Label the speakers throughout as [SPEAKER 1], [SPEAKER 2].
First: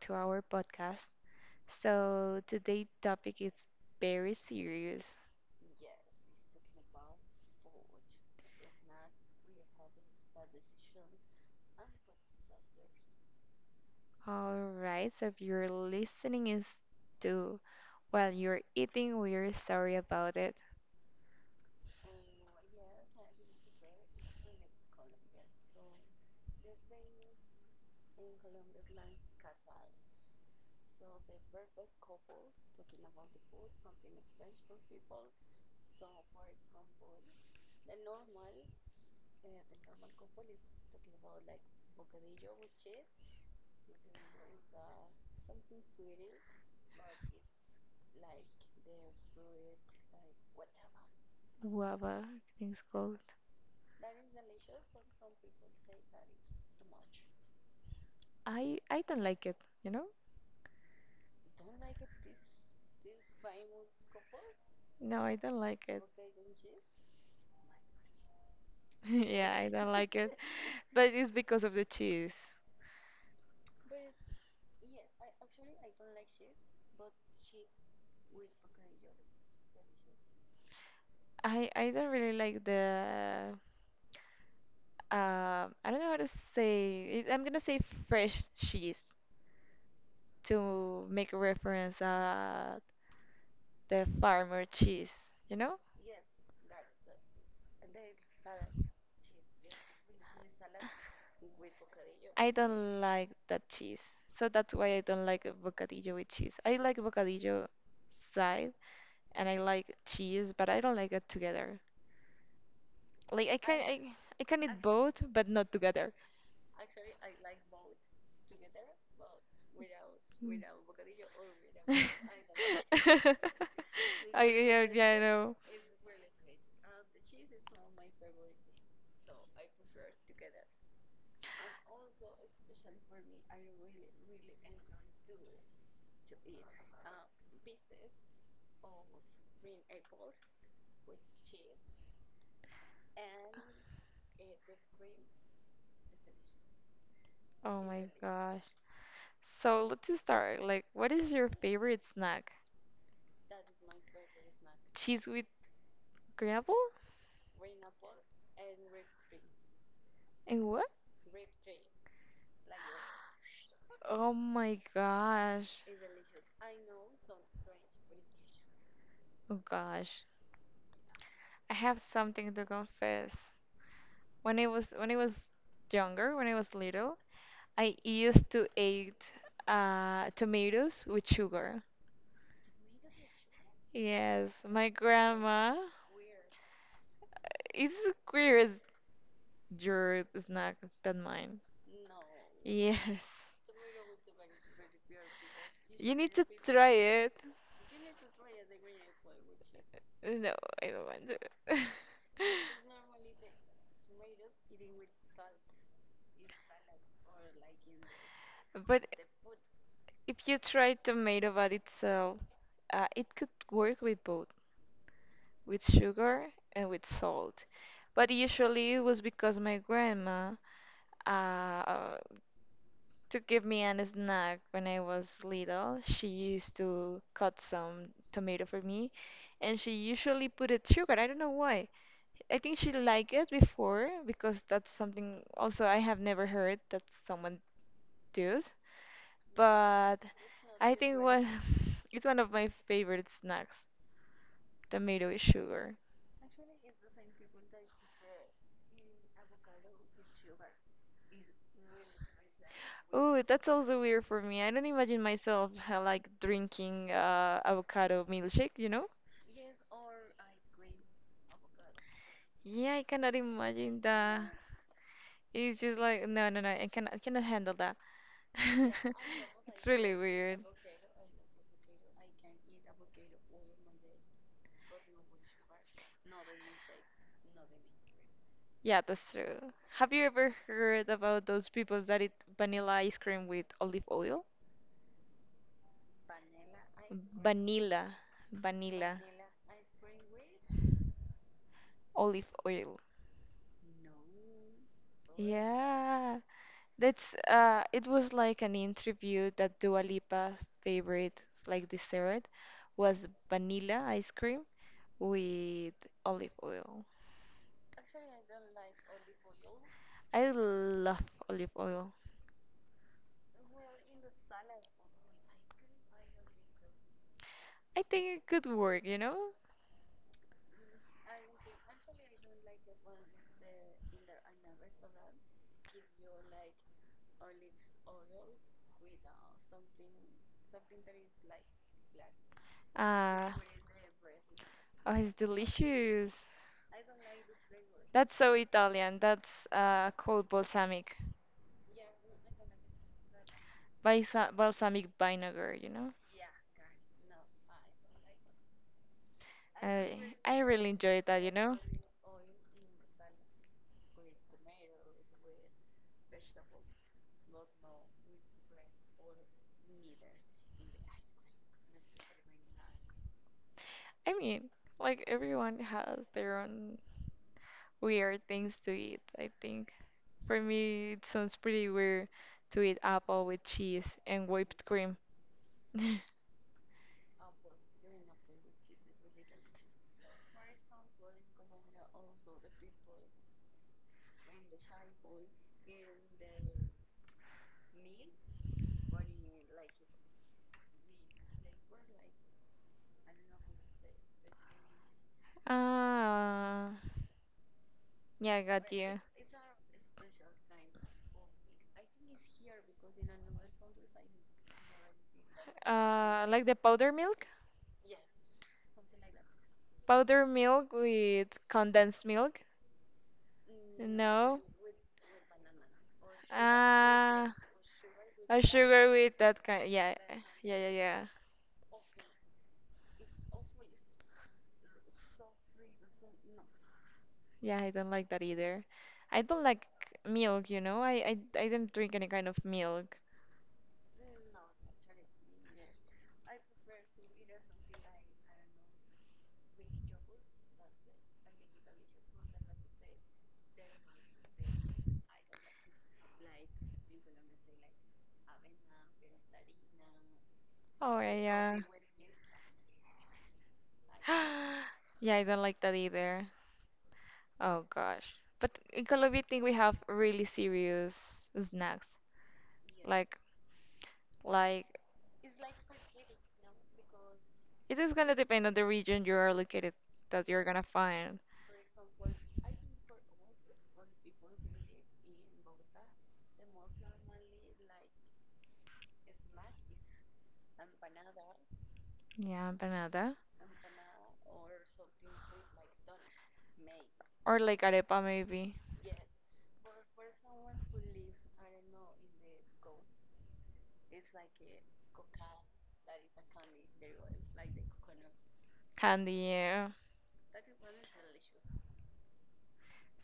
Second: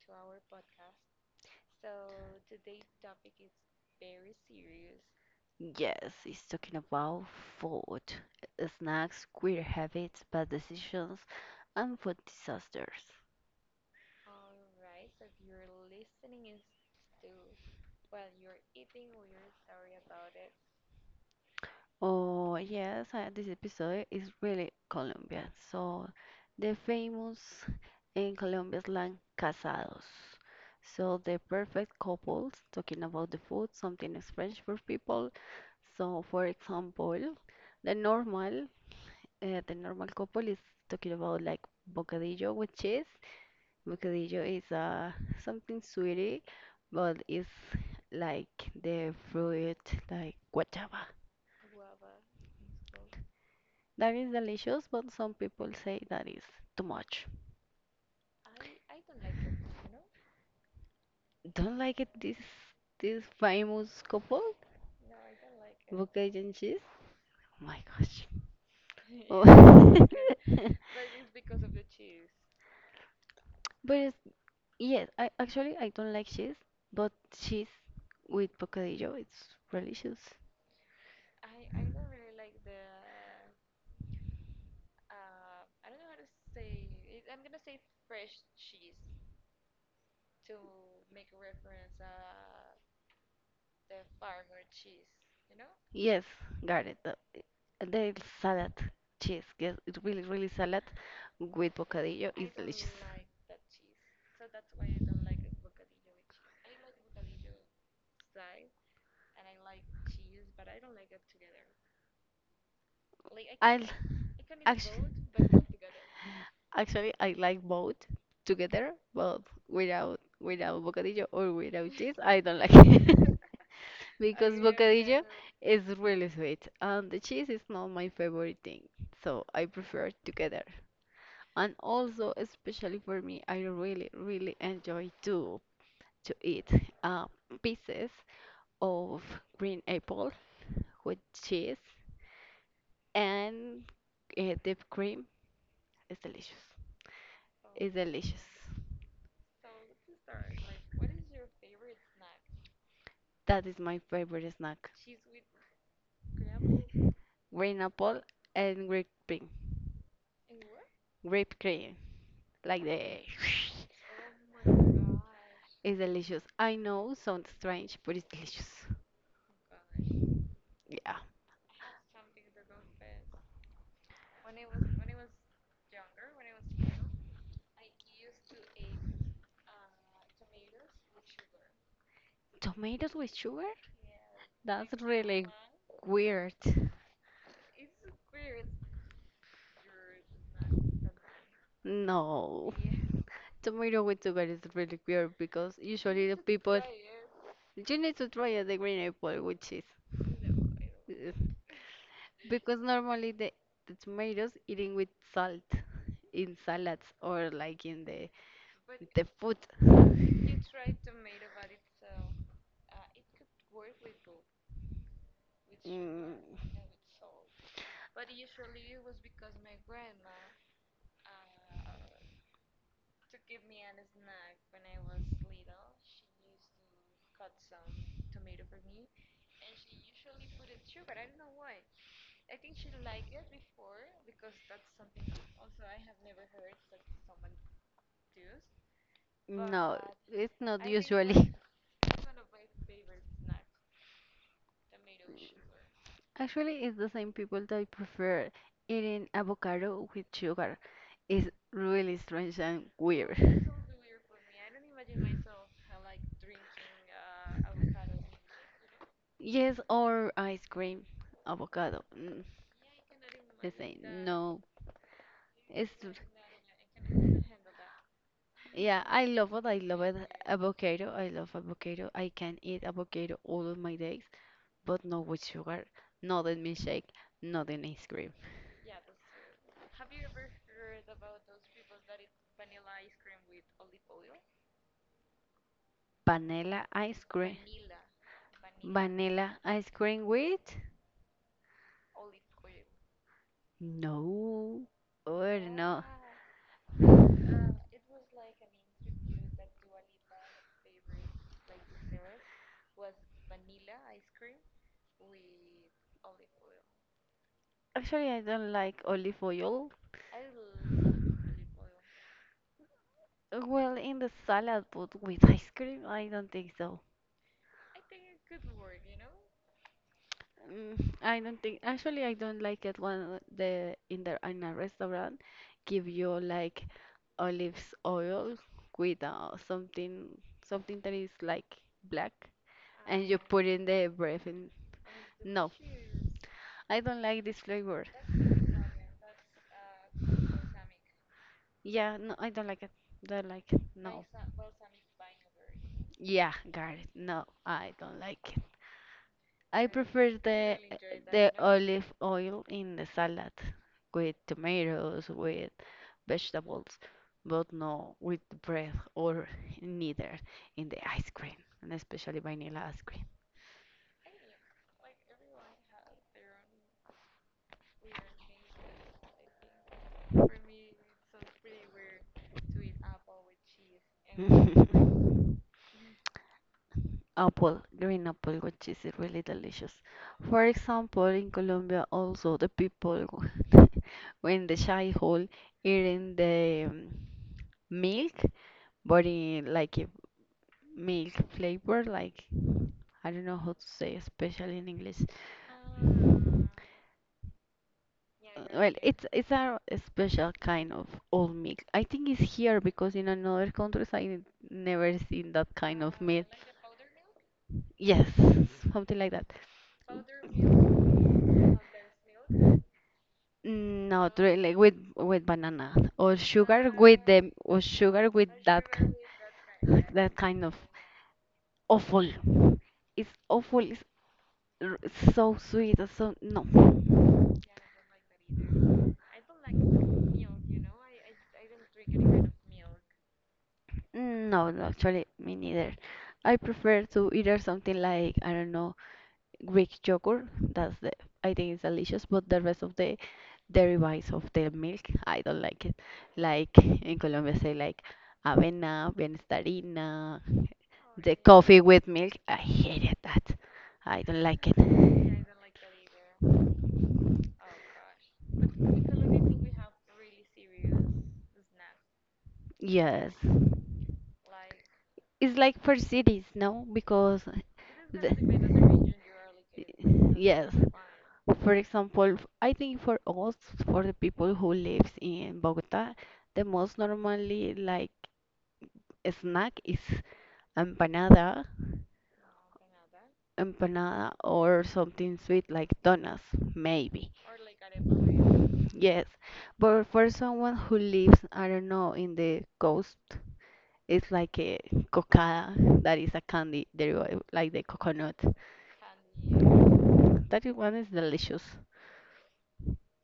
[SPEAKER 1] to our podcast. So, today's topic is very serious.
[SPEAKER 2] Yes, it's talking about food, snacks, queer habits, bad decisions, and food disasters.
[SPEAKER 1] All right, so if you're listening is to while you're eating, we're sorry about it.
[SPEAKER 2] Oh, yes, this episode is really Colombian. So, the famous in Colombia slang casados. So, the perfect couples, talking about the food, something is French for people. So, for example, the normal, the normal couple is talking about like bocadillo with cheese. Bocadillo is something sweetie, but it's like the fruit, like guachaba.
[SPEAKER 1] Guava, I think it's called.
[SPEAKER 2] That is delicious, but some people say that is too much.
[SPEAKER 1] I don't like it, you know?
[SPEAKER 2] Don't like it. This famous couple,
[SPEAKER 1] No, I don't like it.
[SPEAKER 2] bocadillo and cheese. Oh my gosh.
[SPEAKER 1] Yeah, I don't
[SPEAKER 2] Oh.
[SPEAKER 1] like it, but it's because of the cheese.
[SPEAKER 2] But it's, yes, I actually I don't like cheese, but cheese with bocadillo, it's delicious.
[SPEAKER 1] I don't really like the I don't know how to say it. I'm gonna say fresh cheese. To make reference the farmer cheese, you know?
[SPEAKER 2] Yes, got it. The salad, cheese. Yes, it's really, really salad with bocadillo
[SPEAKER 1] I
[SPEAKER 2] is delicious.
[SPEAKER 1] don't like that cheese. So that's why I don't like bocadillo with cheese. I like bocadillo side and I like cheese, but I don't like it together. Like I can
[SPEAKER 2] l-
[SPEAKER 1] I, I can eat
[SPEAKER 2] actually,
[SPEAKER 1] both, but not together.
[SPEAKER 2] I like both together, but without
[SPEAKER 1] Mm.
[SPEAKER 2] without bocadillo or without cheese, I don't like it.
[SPEAKER 1] I
[SPEAKER 2] Because
[SPEAKER 1] Yeah, yeah, I
[SPEAKER 2] bocadillo
[SPEAKER 1] know.
[SPEAKER 2] is really sweet and the cheese is not my favorite thing, so I prefer together. And also, especially for me, I really, really enjoy too, to eat uh, pieces of green apple with cheese and deep cream. It's delicious.
[SPEAKER 1] Oh
[SPEAKER 2] It's
[SPEAKER 1] my
[SPEAKER 2] delicious.
[SPEAKER 1] gosh. So let's just start. Like, what is your favorite snack?
[SPEAKER 2] That is my favorite snack.
[SPEAKER 1] Cheese with crumble
[SPEAKER 2] Green apple and grape cream.
[SPEAKER 1] and what?
[SPEAKER 2] Grape cream. Like the.
[SPEAKER 1] Oh my gosh.
[SPEAKER 2] It's delicious. I know, sounds strange, but it's delicious.
[SPEAKER 1] Oh gosh.
[SPEAKER 2] Yeah.
[SPEAKER 1] I have something to confess. When I was younger, when I was little, I used to eat tomatoes with sugar.
[SPEAKER 2] Tomatoes with sugar?
[SPEAKER 1] Yes, my
[SPEAKER 2] That's really
[SPEAKER 1] grandma.
[SPEAKER 2] weird.
[SPEAKER 1] It's weird. Your snack than mine.
[SPEAKER 2] No.
[SPEAKER 1] Yes.
[SPEAKER 2] Tomato with sugar is really weird because
[SPEAKER 1] You
[SPEAKER 2] usually
[SPEAKER 1] need
[SPEAKER 2] the
[SPEAKER 1] to
[SPEAKER 2] people,
[SPEAKER 1] try it.
[SPEAKER 2] you need to try the green apple with cheese.
[SPEAKER 1] No, I don't want
[SPEAKER 2] Yes.
[SPEAKER 1] to.
[SPEAKER 2] Because normally the tomatoes eating with salt in salads or like in the
[SPEAKER 1] But
[SPEAKER 2] food.
[SPEAKER 1] if you try tomato by itself, it could work with both, with
[SPEAKER 2] Mm,
[SPEAKER 1] sugar and with salt. But usually it was because my grandma, uh, to give me an snack when I was little. She used to cut some tomato for me, and she usually put it sugar. I don't know why. I think she liked it before because that's something also I have never heard that someone does.
[SPEAKER 2] no,
[SPEAKER 1] But
[SPEAKER 2] it's not
[SPEAKER 1] I think what
[SPEAKER 2] usually.
[SPEAKER 1] it's one of my favorite snacks, tomato with sugar.
[SPEAKER 2] Actually, it's the same people that prefer eating avocado with sugar. It's really strange and
[SPEAKER 1] Oh, that's
[SPEAKER 2] weird.
[SPEAKER 1] also weird for me. I don't imagine myself like drinking avocado milkshake, you know?
[SPEAKER 2] Yes, or ice cream, avocado. Mm.
[SPEAKER 1] Yeah, I cannot
[SPEAKER 2] The
[SPEAKER 1] imagine
[SPEAKER 2] same.
[SPEAKER 1] that.
[SPEAKER 2] No,
[SPEAKER 1] It's just
[SPEAKER 2] it's
[SPEAKER 1] like no, no, no. I cannot handle that.
[SPEAKER 2] yeah. I love it. I
[SPEAKER 1] It's
[SPEAKER 2] love
[SPEAKER 1] really
[SPEAKER 2] it.
[SPEAKER 1] weird.
[SPEAKER 2] Avocado. I love avocado. I can eat avocado all of my days, but not with sugar, not in milkshake, not in ice cream.
[SPEAKER 1] Yeah, that's true. Have you ever heard about those people that eat vanilla ice cream with olive oil?
[SPEAKER 2] Vanilla ice cream.
[SPEAKER 1] Vanilla, vanilla,
[SPEAKER 2] Vanilla ice cream with?
[SPEAKER 1] olive oil.
[SPEAKER 2] No, or no.
[SPEAKER 1] Yeah, that's it was like an interview that Dua Lipa favorite like dessert was vanilla ice cream with olive oil.
[SPEAKER 2] Actually, I don't like olive oil.
[SPEAKER 1] I love olive oil.
[SPEAKER 2] Well, in the salad, but with ice cream, I don't think so.
[SPEAKER 1] I think it could work, you know?
[SPEAKER 2] Mm, I don't think, actually I don't like it when the in a restaurant give you like olives oil with something, something that is like black and you
[SPEAKER 1] Uh,
[SPEAKER 2] put in the bread and
[SPEAKER 1] oh, it's
[SPEAKER 2] no,
[SPEAKER 1] delicious.
[SPEAKER 2] I don't like this flavor.
[SPEAKER 1] That's so Italian. That's called balsamic,
[SPEAKER 2] Yeah, no, I don't like it, don't like it, no.
[SPEAKER 1] balsamic vinegar, you know?
[SPEAKER 2] Yeah, got it, no, I don't like it. I
[SPEAKER 1] I,
[SPEAKER 2] prefer
[SPEAKER 1] I really enjoy that, you
[SPEAKER 2] the
[SPEAKER 1] know?
[SPEAKER 2] olive oil in the salad with tomatoes, with vegetables, but no with bread or neither in the ice cream, and especially vanilla ice cream.
[SPEAKER 1] I mean, like everyone has their own weird things to eat, I think. For me, it sounds pretty weird to eat apple with cheese and whipped cream.
[SPEAKER 2] Apple, green apple, which is really delicious. For example, in Colombia also the people when the shy hole eating the milk, but in like a milk flavor, like I don't know how to say, especially in English.
[SPEAKER 1] Ah, yeah, I got
[SPEAKER 2] Well,
[SPEAKER 1] you.
[SPEAKER 2] it's a special kind of old meat. I think it's here because in another countries I never seen that kind of meat.
[SPEAKER 1] Like the powder milk?
[SPEAKER 2] Yes, something like that.
[SPEAKER 1] Powder milk with condensed milk?
[SPEAKER 2] Mm, not
[SPEAKER 1] No?
[SPEAKER 2] really, like with banana or sugar with
[SPEAKER 1] Ah,
[SPEAKER 2] them, or sugar with
[SPEAKER 1] a
[SPEAKER 2] that,
[SPEAKER 1] sugar with that kind.
[SPEAKER 2] like
[SPEAKER 1] Yeah,
[SPEAKER 2] that kind of
[SPEAKER 1] yeah, yeah, yeah.
[SPEAKER 2] awful. It's awful. R- so sweet. It's So no,
[SPEAKER 1] Yeah, I don't like that either. I don't like milk, you know? I don't drink any kind of milk.
[SPEAKER 2] no, no, actually me neither. I prefer to either something like, I don't know, Greek yogurt. That's the, I think it's delicious, but the rest of the derivatives of the milk, I don't like it. Like in Colombia, say like avena, bienestarina,
[SPEAKER 1] Oh,
[SPEAKER 2] the
[SPEAKER 1] yeah.
[SPEAKER 2] coffee with milk. I hate it. That, I don't like it.
[SPEAKER 1] Yeah, I don't like that either. Oh gosh. But in Colombia, I think we have really serious snacks.
[SPEAKER 2] Yes,
[SPEAKER 1] Like, like,
[SPEAKER 2] it's like for cities, no? Because
[SPEAKER 1] it is gonna
[SPEAKER 2] the
[SPEAKER 1] depend on the region you are located that you're
[SPEAKER 2] yes.
[SPEAKER 1] gonna find.
[SPEAKER 2] For example, I think for us, for the people who lives in Bogota, the most normally like snack is empanada,
[SPEAKER 1] Yeah, empanada
[SPEAKER 2] empanada or something sweet like donuts, maybe.
[SPEAKER 1] or like arepa maybe.
[SPEAKER 2] Yes, but for someone who lives, I don't know, in the coast, it's like a cocada, that is a candy derived like the coconut.
[SPEAKER 1] Candy, yeah.
[SPEAKER 2] That one is delicious.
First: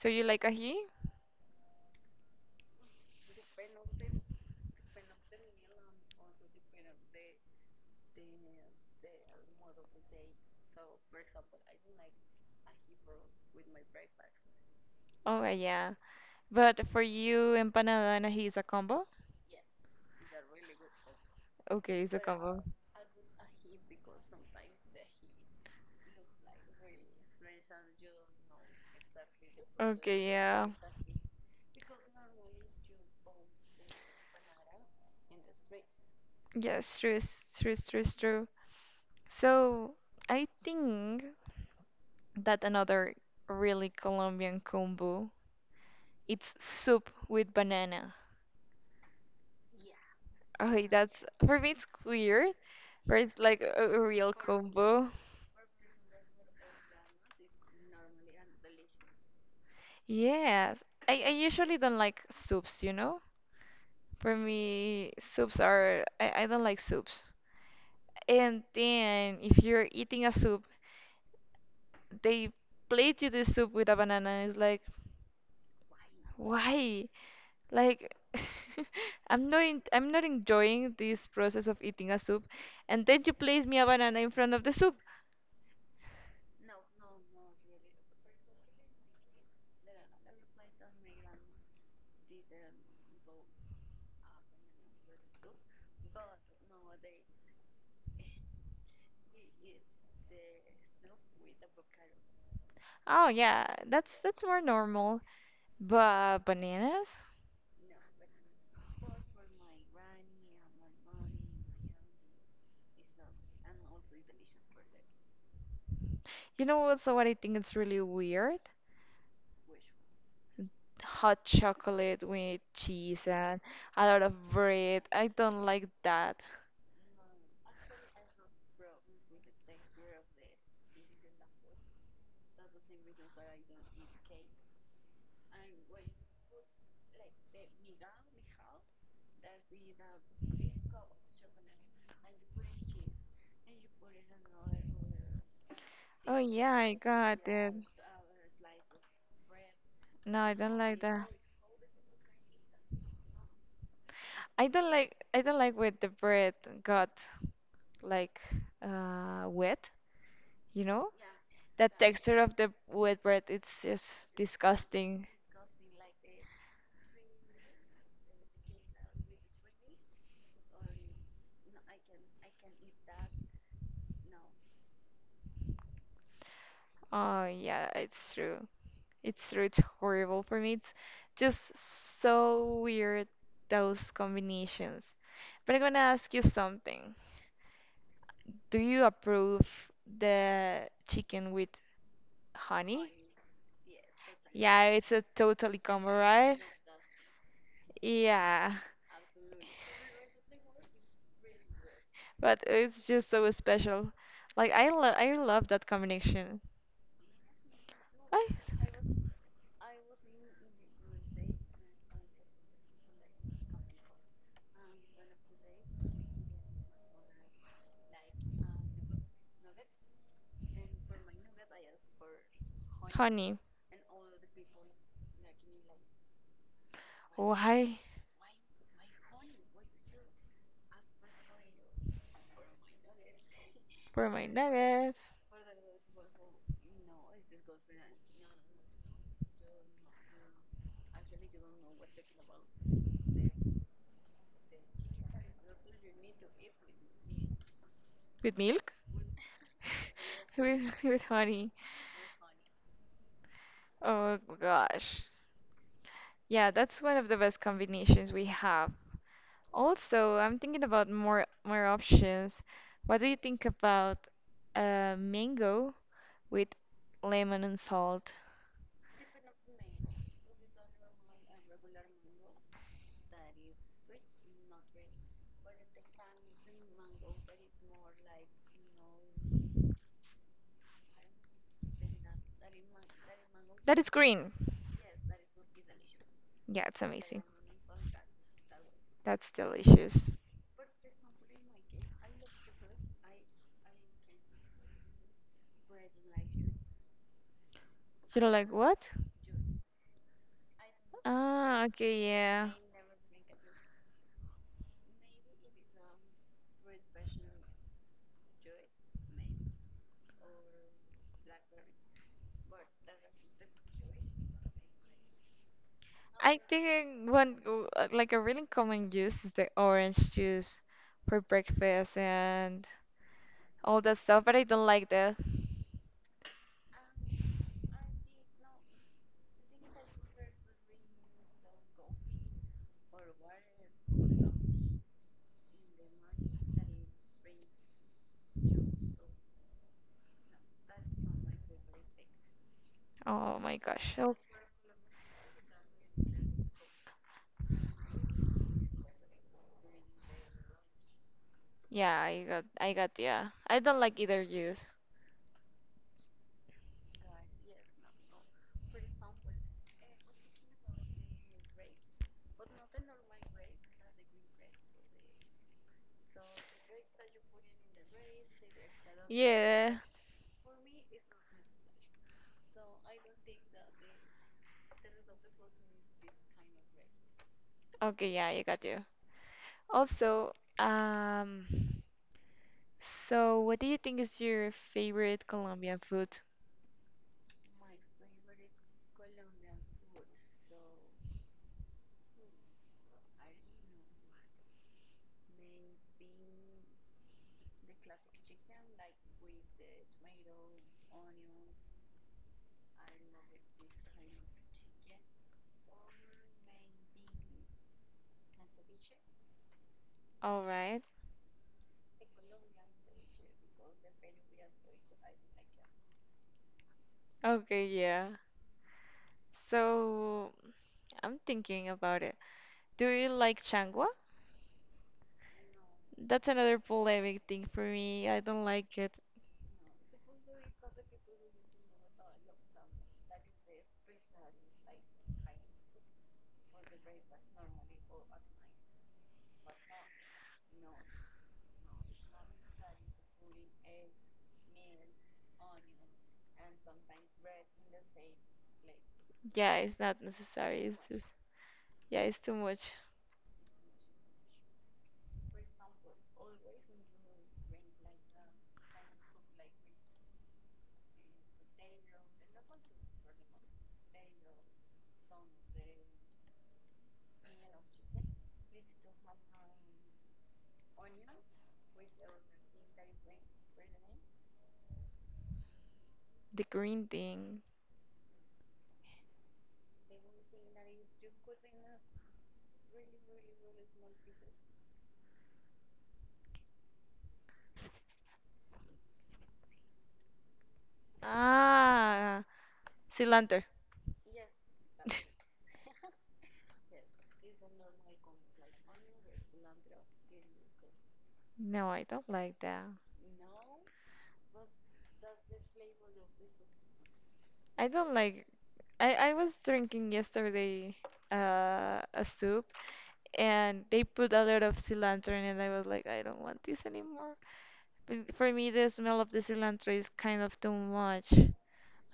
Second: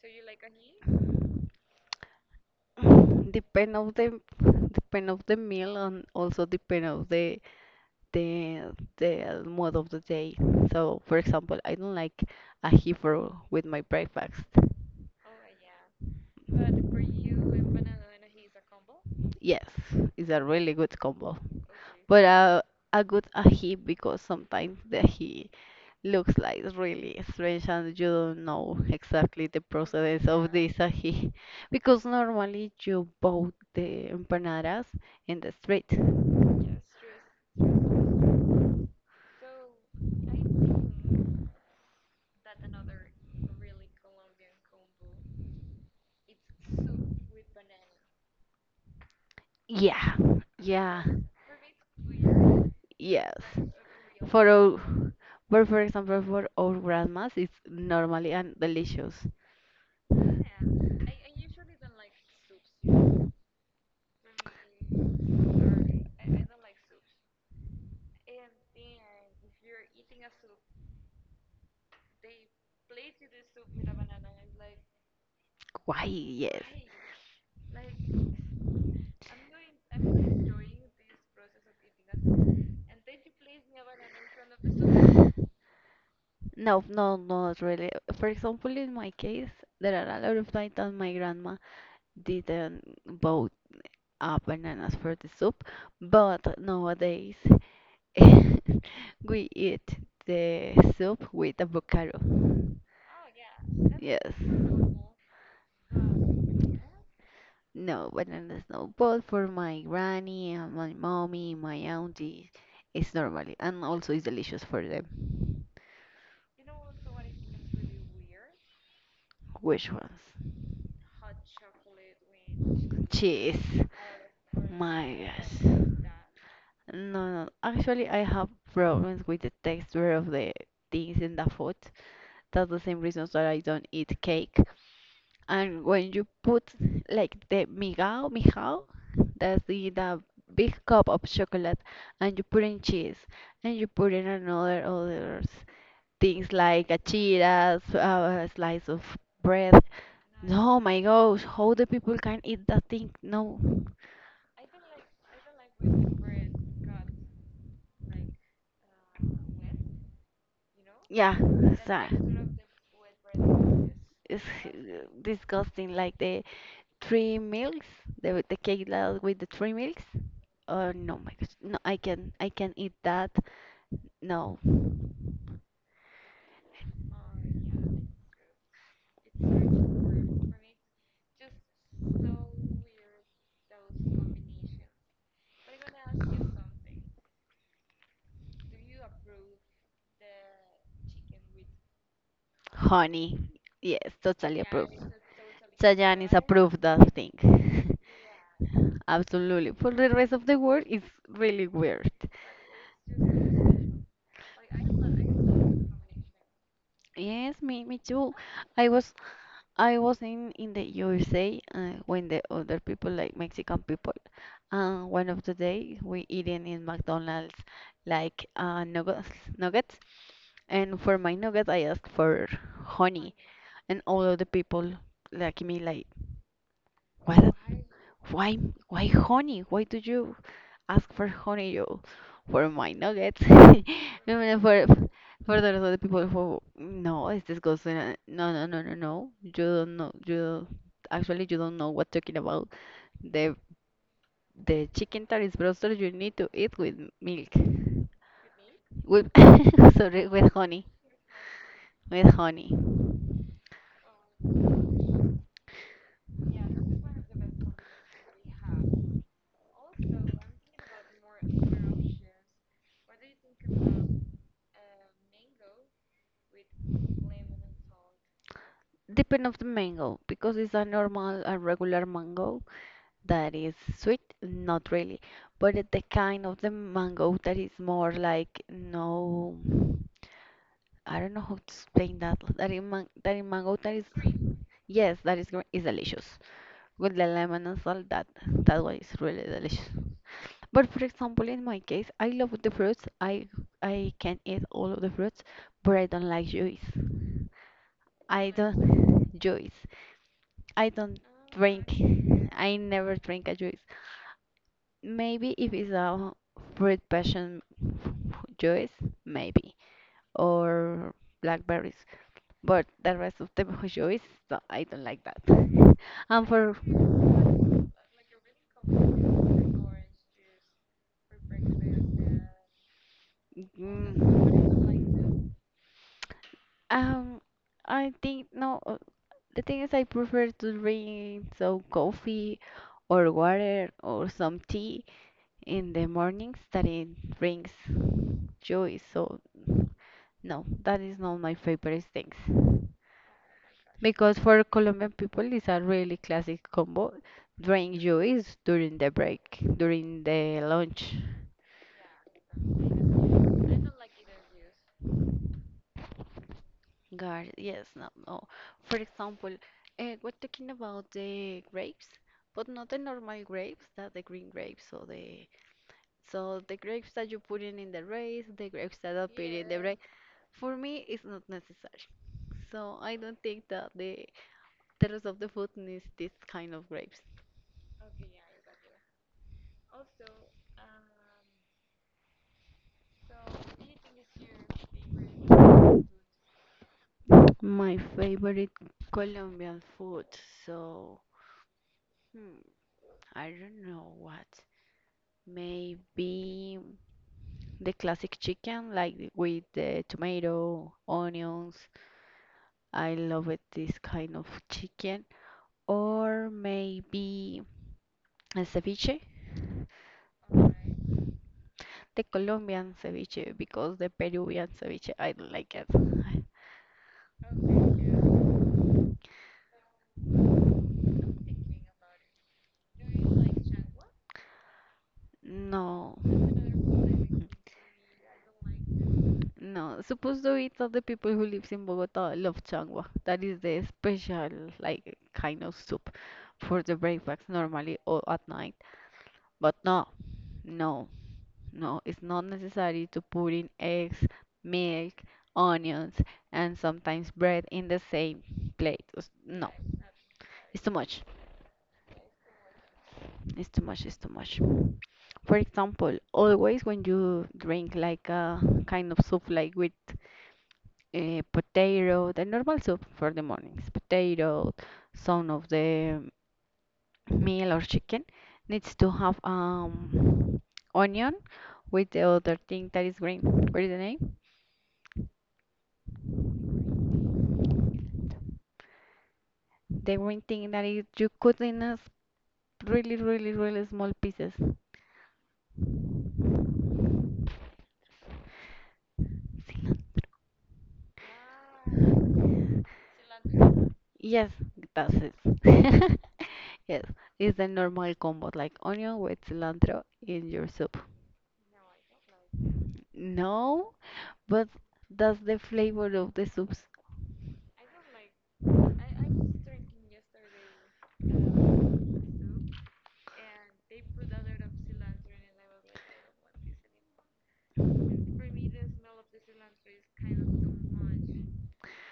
[SPEAKER 1] So you like ají?
[SPEAKER 2] Depend of the depend of the meal and also depend of the the mood of the day. So, for example, I don't like a beef roll with my breakfast.
[SPEAKER 1] Oh yeah. But for you, empanada and ají is a combo?
[SPEAKER 2] Yes, it's a really good combo.
[SPEAKER 1] Okay, it's a
[SPEAKER 2] But
[SPEAKER 1] combo.
[SPEAKER 2] a good ahi, because sometimes the ahi looks like really strange and you don't know exactly the process
[SPEAKER 1] Okay,
[SPEAKER 2] of
[SPEAKER 1] yeah.
[SPEAKER 2] this ahi. Because normally you bought the empanadas in the street.
[SPEAKER 1] Yes, true, it's true. So I think. That another really Colombian combo. It's soup with banana.
[SPEAKER 2] Yeah,
[SPEAKER 1] Okay,
[SPEAKER 2] yeah,
[SPEAKER 1] that's for me it's weird, but
[SPEAKER 2] yes.
[SPEAKER 1] it's like a real
[SPEAKER 2] For
[SPEAKER 1] combo.
[SPEAKER 2] our, but for example, for our grandmas, it's normally and delicious.
[SPEAKER 1] Yes, I usually don't like soups, you know? For me, soups are I don't like soups. And then if you're eating a soup, they plate you the soup with a banana. It's like,
[SPEAKER 2] Why? Yes.
[SPEAKER 1] why? Like I'm not I'm not enjoying this process of eating a soup, and then you place me a banana in front of the soup.
[SPEAKER 2] No, no, no, not really. For example, in my case, there are a lot of times that my grandma didn't both bananas for the soup, but nowadays we eat the soup with avocado.
[SPEAKER 1] Oh yeah, that's
[SPEAKER 2] Yes.
[SPEAKER 1] that's more normal. But bananas?
[SPEAKER 2] No, banana no. But for my granny and my mommy, my auntie, it's normally and also it's delicious for them.
[SPEAKER 1] You know also what I think it's really weird?
[SPEAKER 2] Which ones?
[SPEAKER 1] Hot chocolate with cheese and
[SPEAKER 2] Cheese.
[SPEAKER 1] a lot of bread.
[SPEAKER 2] My
[SPEAKER 1] I don't like
[SPEAKER 2] gosh.
[SPEAKER 1] that.
[SPEAKER 2] No, no. Actually, I have problems with the texture of the things in the food. That's the same reasons that I don't eat cake. And when you put like the migao, migao, that's the big cup of chocolate, and you put in cheese, and you put in another other
[SPEAKER 1] Oh
[SPEAKER 2] things
[SPEAKER 1] yeah, I
[SPEAKER 2] like a
[SPEAKER 1] got it.
[SPEAKER 2] cheetah, a slice of bread.
[SPEAKER 1] No, I don't
[SPEAKER 2] No, oh
[SPEAKER 1] like
[SPEAKER 2] my
[SPEAKER 1] that.
[SPEAKER 2] gosh, how the people can eat that thing? No,
[SPEAKER 1] I don't like when the bread got like wet, you know?
[SPEAKER 2] yeah,
[SPEAKER 1] That
[SPEAKER 2] sorry,
[SPEAKER 1] texture of the wet bread, it's just
[SPEAKER 2] it's
[SPEAKER 1] disgusting.
[SPEAKER 2] disgusting. Like the three milks, the cake that with the three milks. Oh no, my gosh, no, I can eat that. No,
[SPEAKER 1] Oh yeah, it's true. It's true. It's horrible for me. It's just so weird those combinations. But I'm gonna ask you something. Do you approve the chicken with honey?
[SPEAKER 2] honey. Yes, totally
[SPEAKER 1] Yeah,
[SPEAKER 2] approved.
[SPEAKER 1] it's a totally combo,
[SPEAKER 2] Chayanne is
[SPEAKER 1] right?
[SPEAKER 2] approved that thing.
[SPEAKER 1] Yeah.
[SPEAKER 2] Absolutely. For the rest of the world, it's really weird.
[SPEAKER 1] But it's just so special. Like I love that combination.
[SPEAKER 2] Yes, me, me too.
[SPEAKER 1] I
[SPEAKER 2] I was, I was in the USA when the other people, like Mexican people, one of the day we eating in McDonald's like nuggets, nuggets, and for my nuggets I asked for honey,
[SPEAKER 1] honey.
[SPEAKER 2] and all of the people like me like. What?
[SPEAKER 1] Why
[SPEAKER 2] Why? Why honey? Why do you ask for honey? You for my nuggets? I
[SPEAKER 1] for my
[SPEAKER 2] mean,
[SPEAKER 1] nuggets
[SPEAKER 2] for the rest of the people who no, it's disgusting. No, no, no, no, no. You don't know. You don't- actually you don't know what talking about. The the chicken taris broster you need to eat with milk.
[SPEAKER 1] with milk?
[SPEAKER 2] With sorry, with
[SPEAKER 1] with
[SPEAKER 2] honey.
[SPEAKER 1] with honey.
[SPEAKER 2] With honey.
[SPEAKER 1] Oh gosh. Yeah, that's one of the best combinations we have. Also, I'm thinking about more options. What do you think about mango with lemon and salt?
[SPEAKER 2] Depend of the mango, because it's a normal, a regular mango, that is sweet not really, but it- the kind of the mango that is more like no, I don't know how to explain that, that in, man, that in mango that
[SPEAKER 1] That
[SPEAKER 2] is
[SPEAKER 1] is green.
[SPEAKER 2] yes that is gre- is delicious
[SPEAKER 1] Yeah, it's
[SPEAKER 2] with the
[SPEAKER 1] amazing.
[SPEAKER 2] lemon and salt, that that one is really
[SPEAKER 1] That's
[SPEAKER 2] delicious,
[SPEAKER 1] delicious.
[SPEAKER 2] but for example in my case I love the fruits, I can eat all of the fruits, but I don't like juice,
[SPEAKER 1] You're
[SPEAKER 2] I
[SPEAKER 1] like, what?
[SPEAKER 2] don't juice, I don't
[SPEAKER 1] Ah,
[SPEAKER 2] drink,
[SPEAKER 1] okay, yeah.
[SPEAKER 2] I never drink a juice. Maybe if it's a fruit passion juice, maybe, or blackberries. But the rest of the juice, no, I don't like that. And
[SPEAKER 1] I
[SPEAKER 2] for
[SPEAKER 1] think like a really common juice is the orange juice for breakfast and all that stuff, but I don't like that.
[SPEAKER 2] Mm. Um, I think no. The thing is, I prefer to drink so coffee or water or some tea in the mornings that it brings joy. So no, that is not my favorite things.
[SPEAKER 1] Oh my gosh. Oh,
[SPEAKER 2] Because for Colombian people, it's a really classic combo. Drink juice during the break, during the lunch.
[SPEAKER 1] yeah, I got yeah. I don't like either juice.
[SPEAKER 2] God, yes, no, no. For example, we're talking about the grapes, but not the normal grapes, that the green grapes. So the, so the grapes that you put in the rice, the grapes that appear in the
[SPEAKER 1] Yeah.
[SPEAKER 2] rice. For me, it's not necessary. So I don't think that the rest of the food needs this kind of grapes.
[SPEAKER 1] Okay, yeah, I got you. Also, um, so, what do you think is your favorite Colombian food?
[SPEAKER 2] My favorite Colombian food, so, hmm, I don't know what. Maybe the classic chicken, like the, with the tomato, onions. I love it, this kind of chicken. Or maybe a ceviche,
[SPEAKER 1] All right.
[SPEAKER 2] the Colombian ceviche, because the Peruvian ceviche, I don't like it.
[SPEAKER 1] Okay, yeah. So, I'm thinking about it. Do you like changua?
[SPEAKER 2] No.
[SPEAKER 1] That's another polemic thing for me. I don't like it.
[SPEAKER 2] No, supposed to eat all the people who lives in Bogota love changua. That is the special like kind of soup for the breakfast normally or at night. But no, no, no, it's not necessary to put in eggs, milk, onions, and sometimes bread in the same plate. Us- no,
[SPEAKER 1] Yeah, it's not necessary.
[SPEAKER 2] it's too
[SPEAKER 1] It's
[SPEAKER 2] much.
[SPEAKER 1] just, yeah, it's too much.
[SPEAKER 2] It's too much. It's too much. For example, always when you drink like a kind of soup like with potato, the normal soup for the mornings, potato, some of the meal or chicken needs to have onion with the other thing that is green. What is the name?
[SPEAKER 1] The green thing.
[SPEAKER 2] The green thing that is you cut in a really, really, really small pieces.
[SPEAKER 1] Ah, cilantro.
[SPEAKER 2] Yes, that's it. Yes, it's the normal combo like onion with cilantro in your soup.
[SPEAKER 1] No, I don't like that.
[SPEAKER 2] No, but that's the flavor of the soups.
[SPEAKER 1] I don't like. I was drinking yesterday a soup. And they put a lot of cilantro in it. I was like, I don't want this anymore. But for me, the smell of the cilantro is kind of too much.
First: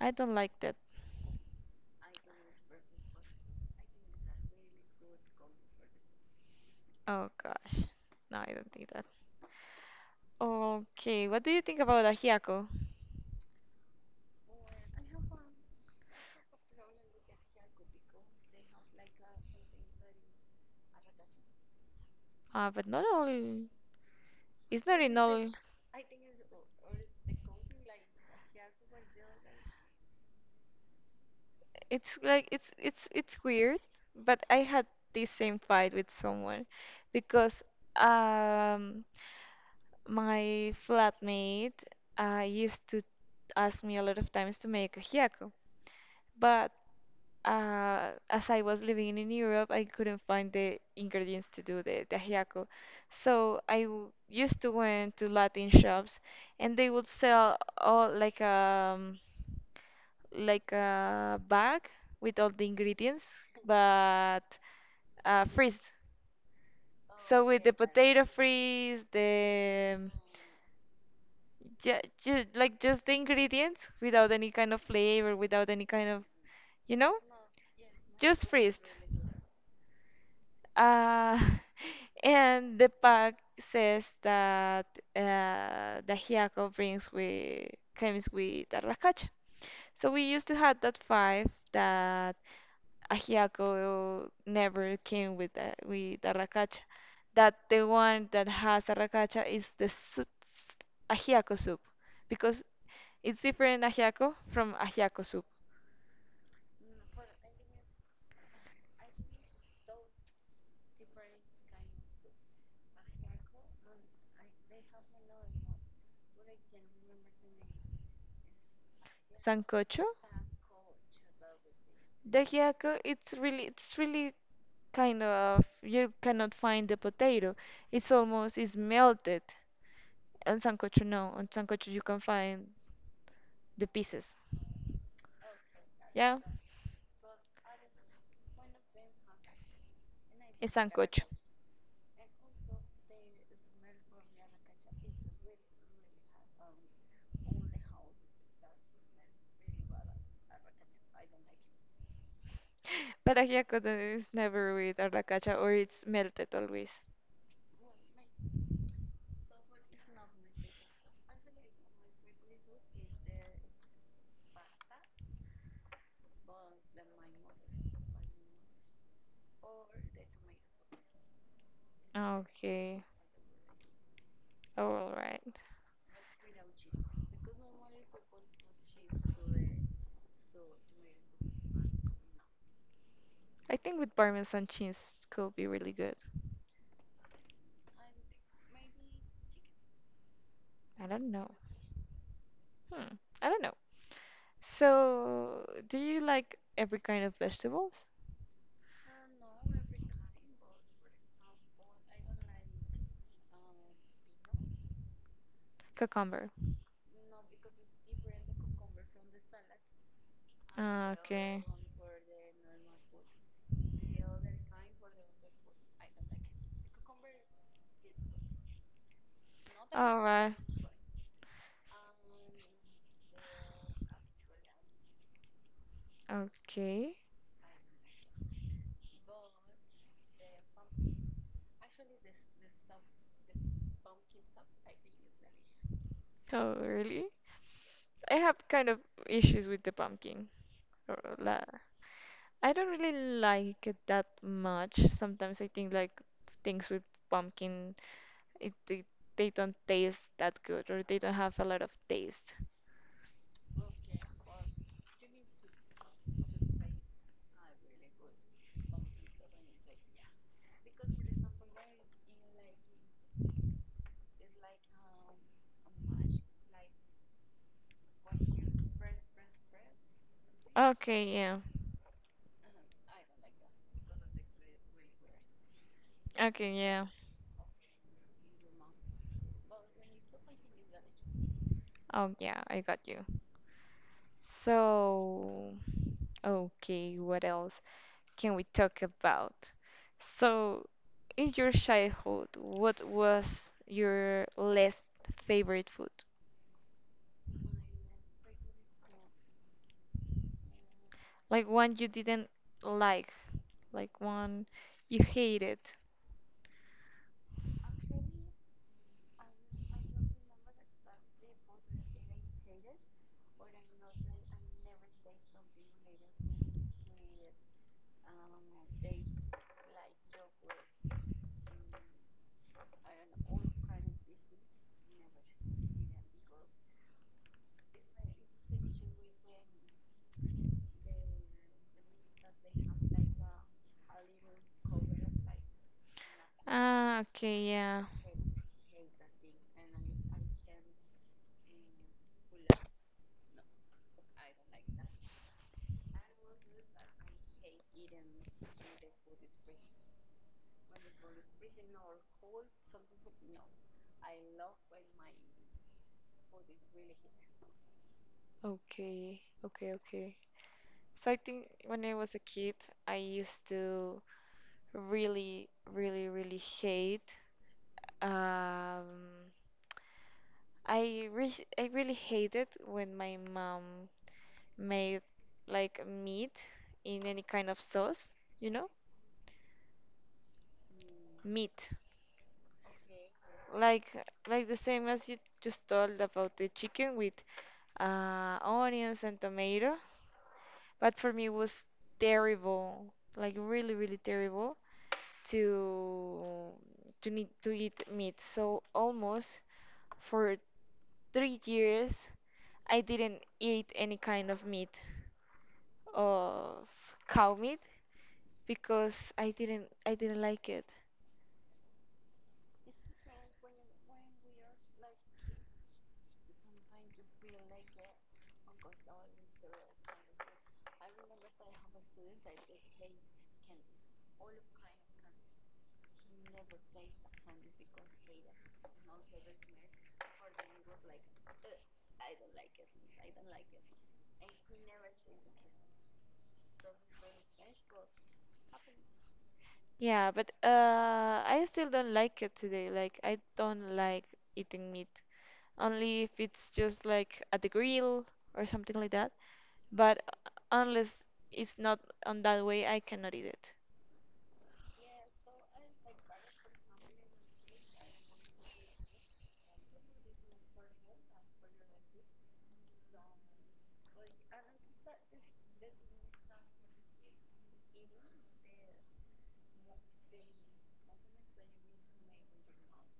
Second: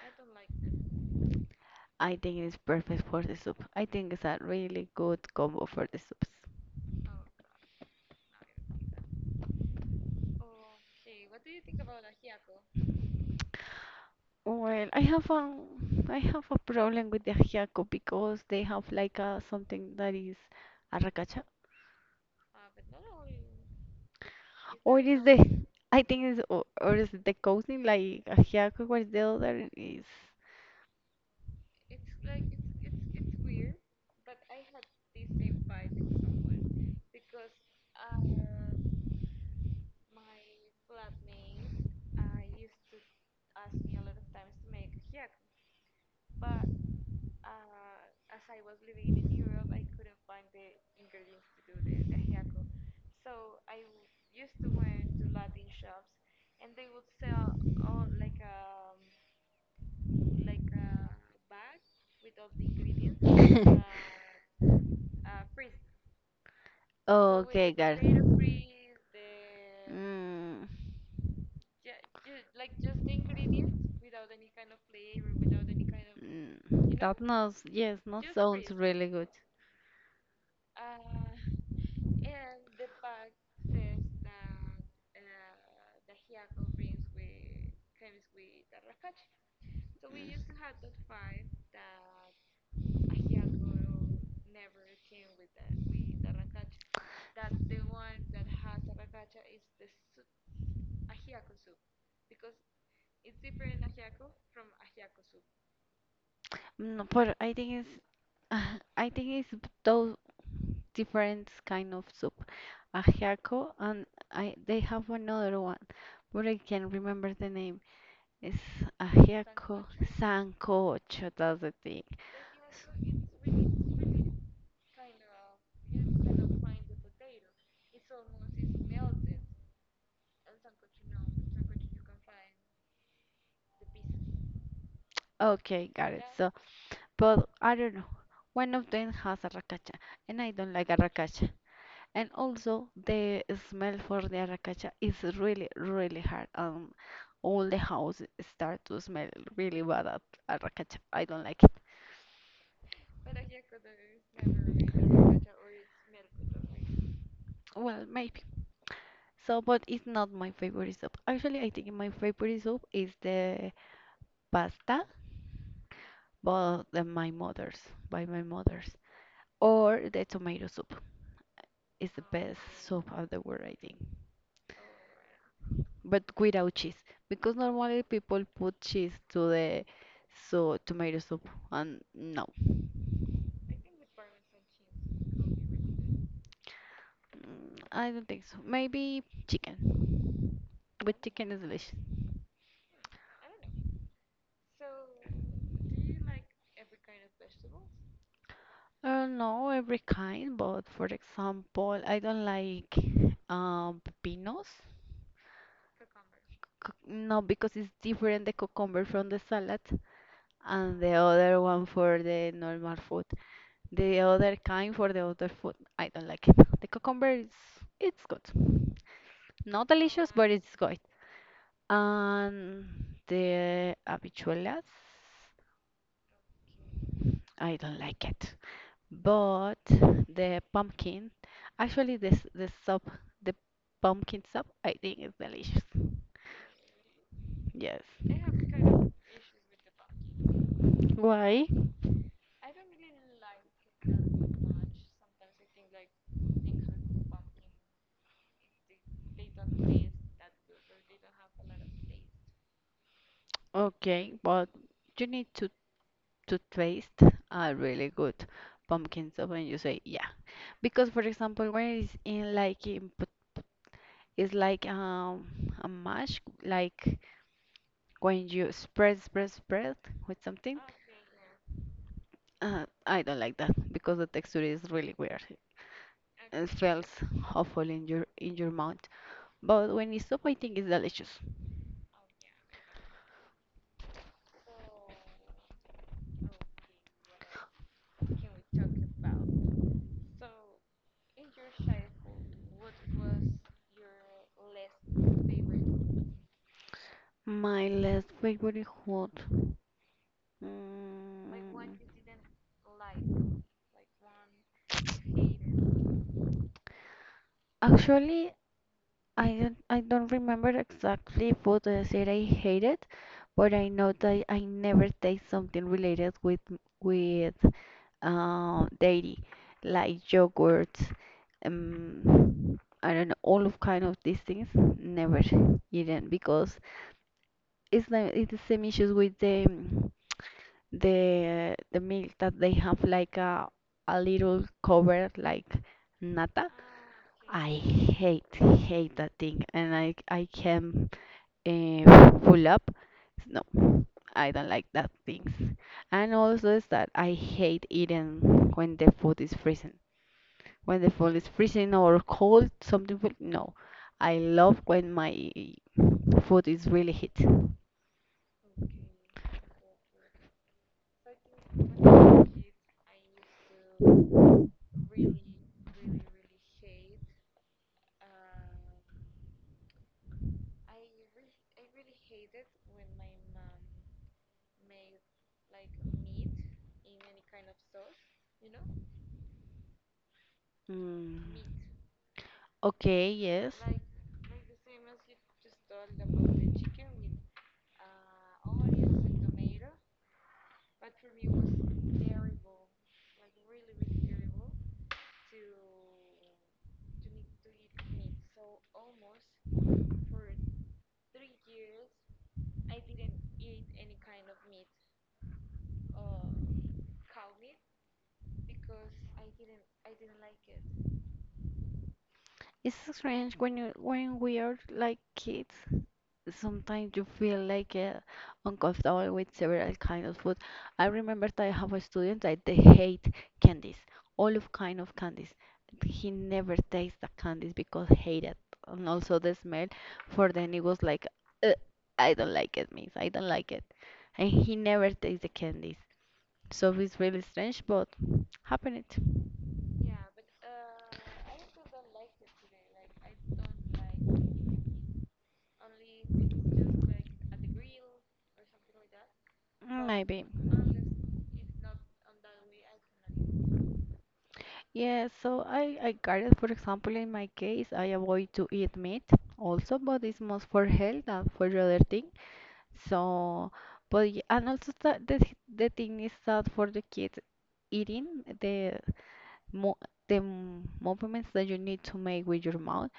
[SPEAKER 1] I don't like that.
[SPEAKER 2] I think it is perfect for the soup. I think it's a really good combo for the soups.
[SPEAKER 1] Oh gosh, no, I don't think that. Okay, what do you think about ajiaco?
[SPEAKER 2] Well, I have a problem with the ajiaco because they have like a something that is arracacha,
[SPEAKER 1] But not all. It's not
[SPEAKER 2] or
[SPEAKER 1] in
[SPEAKER 2] is the
[SPEAKER 1] all.
[SPEAKER 2] I think is or is it the coating like ajiaco? What is the other is?
[SPEAKER 1] It's like it's weird. But I had this same fight with someone because um my flatmate used to ask me a lot of times to make ajiaco. But as I was living in Europe, I couldn't find the ingredients to do the tajiaco. So I used to went to Latin shops, and they would sell all like a bag with all the ingredients, but freeze. So with the
[SPEAKER 2] Okay, got it.
[SPEAKER 1] potato freeze, the
[SPEAKER 2] Mm,
[SPEAKER 1] like just the ingredients without any kind of flavor, without any kind of you know,
[SPEAKER 2] that not yes, not
[SPEAKER 1] just
[SPEAKER 2] sounds
[SPEAKER 1] freeze.
[SPEAKER 2] really good.
[SPEAKER 1] Uh, and the pack says that the Hyako brings with comes with a racacha. So we used to
[SPEAKER 2] Mm.
[SPEAKER 1] have that five that a Hyako never came with the racacha. That the one that has a racacha is the soup, a Hyako soup because it's different ajiaco from ajiaco soup.
[SPEAKER 2] No, but I think it's I think it's those different kind of soup. Ajiaco and I they have another one, but I can't remember the name. It's ajiaco
[SPEAKER 1] Sancocho?
[SPEAKER 2] sancocho. That's the thing.
[SPEAKER 1] The hiaco, it's really kind of, you cannot find the potato. It's almost, it's melted. On sancocho, no. On sancocho, you can find the pieces.
[SPEAKER 2] Okay, got it.
[SPEAKER 1] Yeah,
[SPEAKER 2] So, but I don't know. One of them has arracacha, and I don't
[SPEAKER 1] it's
[SPEAKER 2] like
[SPEAKER 1] sancocho.
[SPEAKER 2] arracacha. And also the smell for the arracacha is really, really hard. All the house start to smell really bad at arracacha. I don't like it.
[SPEAKER 1] But ajiaco is never with arracacha or it's melted always.
[SPEAKER 2] Well, maybe. So, but it's not my favorite soup. Actually, I think my favorite soup is the pasta, but my mother's, by my mother's, or the tomato soup. It's the
[SPEAKER 1] Ah,
[SPEAKER 2] best
[SPEAKER 1] okay.
[SPEAKER 2] soup of the world, I think.
[SPEAKER 1] Oh, all right.
[SPEAKER 2] But without cheese, because normally people put cheese to the so tomato soup, and no.
[SPEAKER 1] I think with Parmesan cheese could be really good.
[SPEAKER 2] Mm, I don't think so. Maybe chicken.
[SPEAKER 1] I
[SPEAKER 2] But
[SPEAKER 1] don't know.
[SPEAKER 2] chicken is delicious.
[SPEAKER 1] Hmm. I don't know. So, do you like every kind of vegetables?
[SPEAKER 2] No, every kind, but for example, I don't like pepinos.
[SPEAKER 1] Cucumber.
[SPEAKER 2] Cuc- No, because it's different the cucumber from the salad and the
[SPEAKER 1] Ah.
[SPEAKER 2] other
[SPEAKER 1] Okay.
[SPEAKER 2] one for the normal food. The other kind for the other food, I don't like it. The cucumber is it's good. Not
[SPEAKER 1] All
[SPEAKER 2] delicious, but
[SPEAKER 1] right.
[SPEAKER 2] it's good. And the habichuelas,
[SPEAKER 1] Okay.
[SPEAKER 2] I don't like it, but the pumpkin, actually this the soup, the pumpkin soup, I think is delicious.
[SPEAKER 1] Oh, really?
[SPEAKER 2] Yes.
[SPEAKER 1] I have kind of issues with the pumpkin. Or la
[SPEAKER 2] Why?
[SPEAKER 1] I don't really like it that much. Sometimes I think like things with pumpkin. It, they don't taste that good or they don't have a lot of taste.
[SPEAKER 2] Okay, but you need to taste a really good pumpkin soup, and you say yeah. Because for example, when it's in like in, pot- it's like a mash, like when you spread with something.
[SPEAKER 1] Okay, yeah.
[SPEAKER 2] I don't like that because the texture is really weird. It
[SPEAKER 1] Okay, yeah.
[SPEAKER 2] feels awful in your mouth. But when it's soup, I think it's delicious.
[SPEAKER 1] Oh, yeah, I got you. So, okay, what else can we talk about? So, in your childhood, what was your least favorite food?
[SPEAKER 2] My last favorite food. Mm,
[SPEAKER 1] Like one you didn't like, like one you hated.
[SPEAKER 2] actually, I don't remember exactly what I said I hated, but I know that I never taste something related with dairy, like yogurt, I don't know, all of kind of these things. Never eaten because it's the same issues with the the milk that they have like a little cover like nata.
[SPEAKER 1] Ah,
[SPEAKER 2] I
[SPEAKER 1] okay, yeah.
[SPEAKER 2] hate that thing, and I can pull up. No, I don't like that things. And also is that I hate eating when the food is freezing. When the food is freezing or cold, something. Will- No, I love when my food is really hot.
[SPEAKER 1] Okay, okay, okay. So I think when I was a kid, I used to really, really, really hate. Um, I really hated when my mom made like meat in any kind of sauce, you know,
[SPEAKER 2] Mm.
[SPEAKER 1] meat.
[SPEAKER 2] Okay, yes.
[SPEAKER 1] Like like the same as you just told about the chicken with onions and tomato, but for me it was terrible, like really, really terrible to to need to eat meat. So almost for 3 years, I didn't eat any kind of meat of cow meat because I didn't like it.
[SPEAKER 2] It's so strange when you when we are like kids. Sometimes you feel like uncomfortable with several kinds of food. I remember that I have a student that they hate candies, all of kind of candies. He never tastes the candies because hated, and also the smell. For then it was like, "Uh, I don't like it, miss. I don't like it," and he never tastes the candies. So it's really strange, but happened.
[SPEAKER 1] Yeah, but I still don't like it today. Like I don't like eating meat, only if it's just like at the grill or something like that. But
[SPEAKER 2] Maybe.
[SPEAKER 1] unless it's not on that way, I cannot eat it.
[SPEAKER 2] Yeah, so I guess for example, in my case, I avoid to eat meat also, but it's most for health than for the other thing. So, but y- and also that the, th- the thing is that for the kids eating, the mo the m- movements that you need to make with your mouth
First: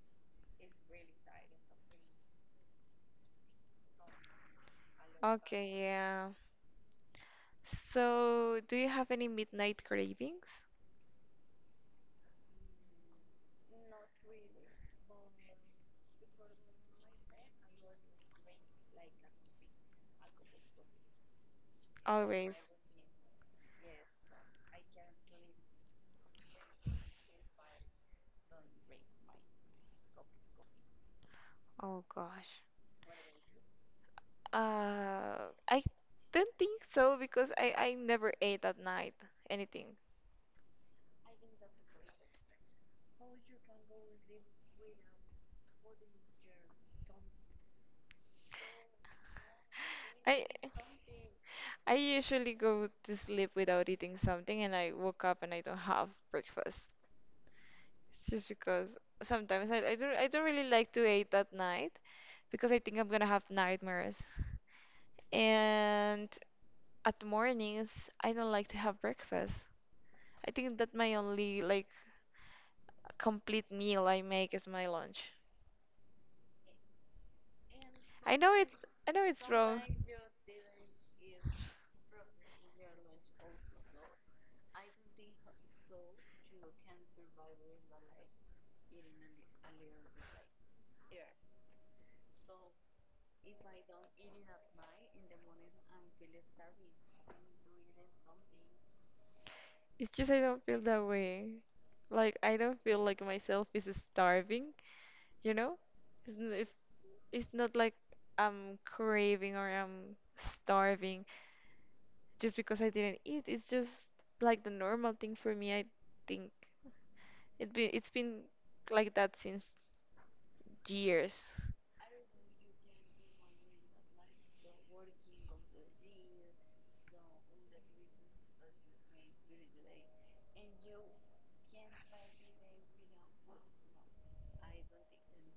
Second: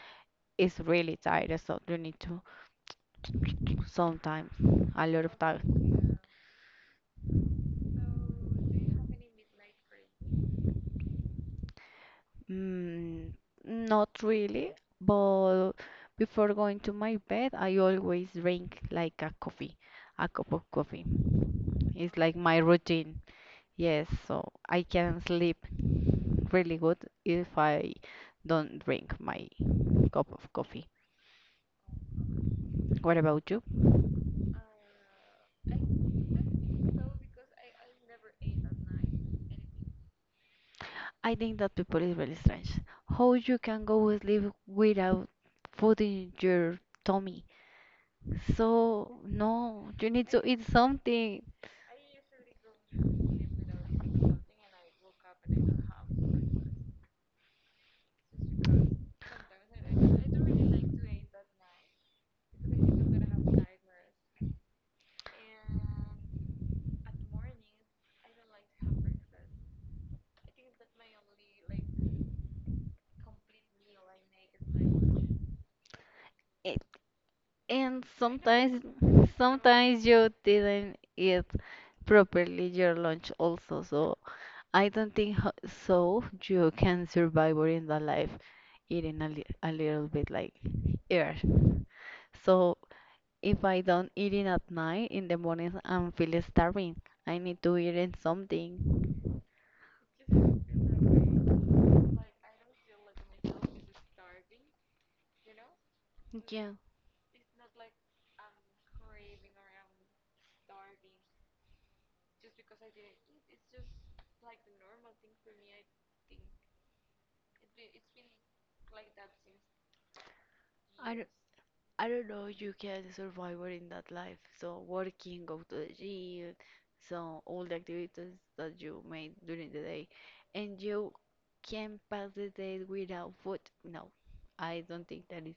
[SPEAKER 2] is really tired. So you need to sometimes a lot of time.
[SPEAKER 1] Okay, yeah. So, do you have any midnight cravings?
[SPEAKER 2] Mm, not really, but before going to my bed, I always drink like a coffee, a cup of coffee. It's like
[SPEAKER 1] Always.
[SPEAKER 2] my routine. Yes, so I can sleep really good if I don't drink my cup of coffee.
[SPEAKER 1] Oh gosh.
[SPEAKER 2] What about you?
[SPEAKER 1] I don't think so because I never ate at night anything.
[SPEAKER 2] I think that people is really strange. How you can go sleep without food in your tummy? So no, you need
[SPEAKER 1] I
[SPEAKER 2] to eat something.
[SPEAKER 1] I usually go to sleep without eating something and I woke up and I don't have breakfast. It's just because sometimes I don't really like to eat at night because I think I'm gonna have nightmares. And at mornings I don't like to have breakfast. I think that my only complete meal I make is my lunch.
[SPEAKER 2] And
[SPEAKER 1] I know it's
[SPEAKER 2] sometimes,
[SPEAKER 1] I know it's wrong.
[SPEAKER 2] sometimes you didn't eat properly your lunch also. So I don't think ho- so you can survive or in the life eating a, li a little bit like air. So if I don't eat it at night, in the morning I'm feeling starving. I need to eat in something.
[SPEAKER 1] It's just I don't feel that way. Like I don't feel like myself is starving, you know? It's
[SPEAKER 2] Yeah,
[SPEAKER 1] It's not like I'm craving or I'm starving just because I didn't eat. It's just like the normal thing for me, I think. It's been like that since
[SPEAKER 2] I.
[SPEAKER 1] years.
[SPEAKER 2] I don't know, you can survive in that life. So working, go to the gym, so all the activities that you made during the day, and you can pass the day without food. No, I don't think that is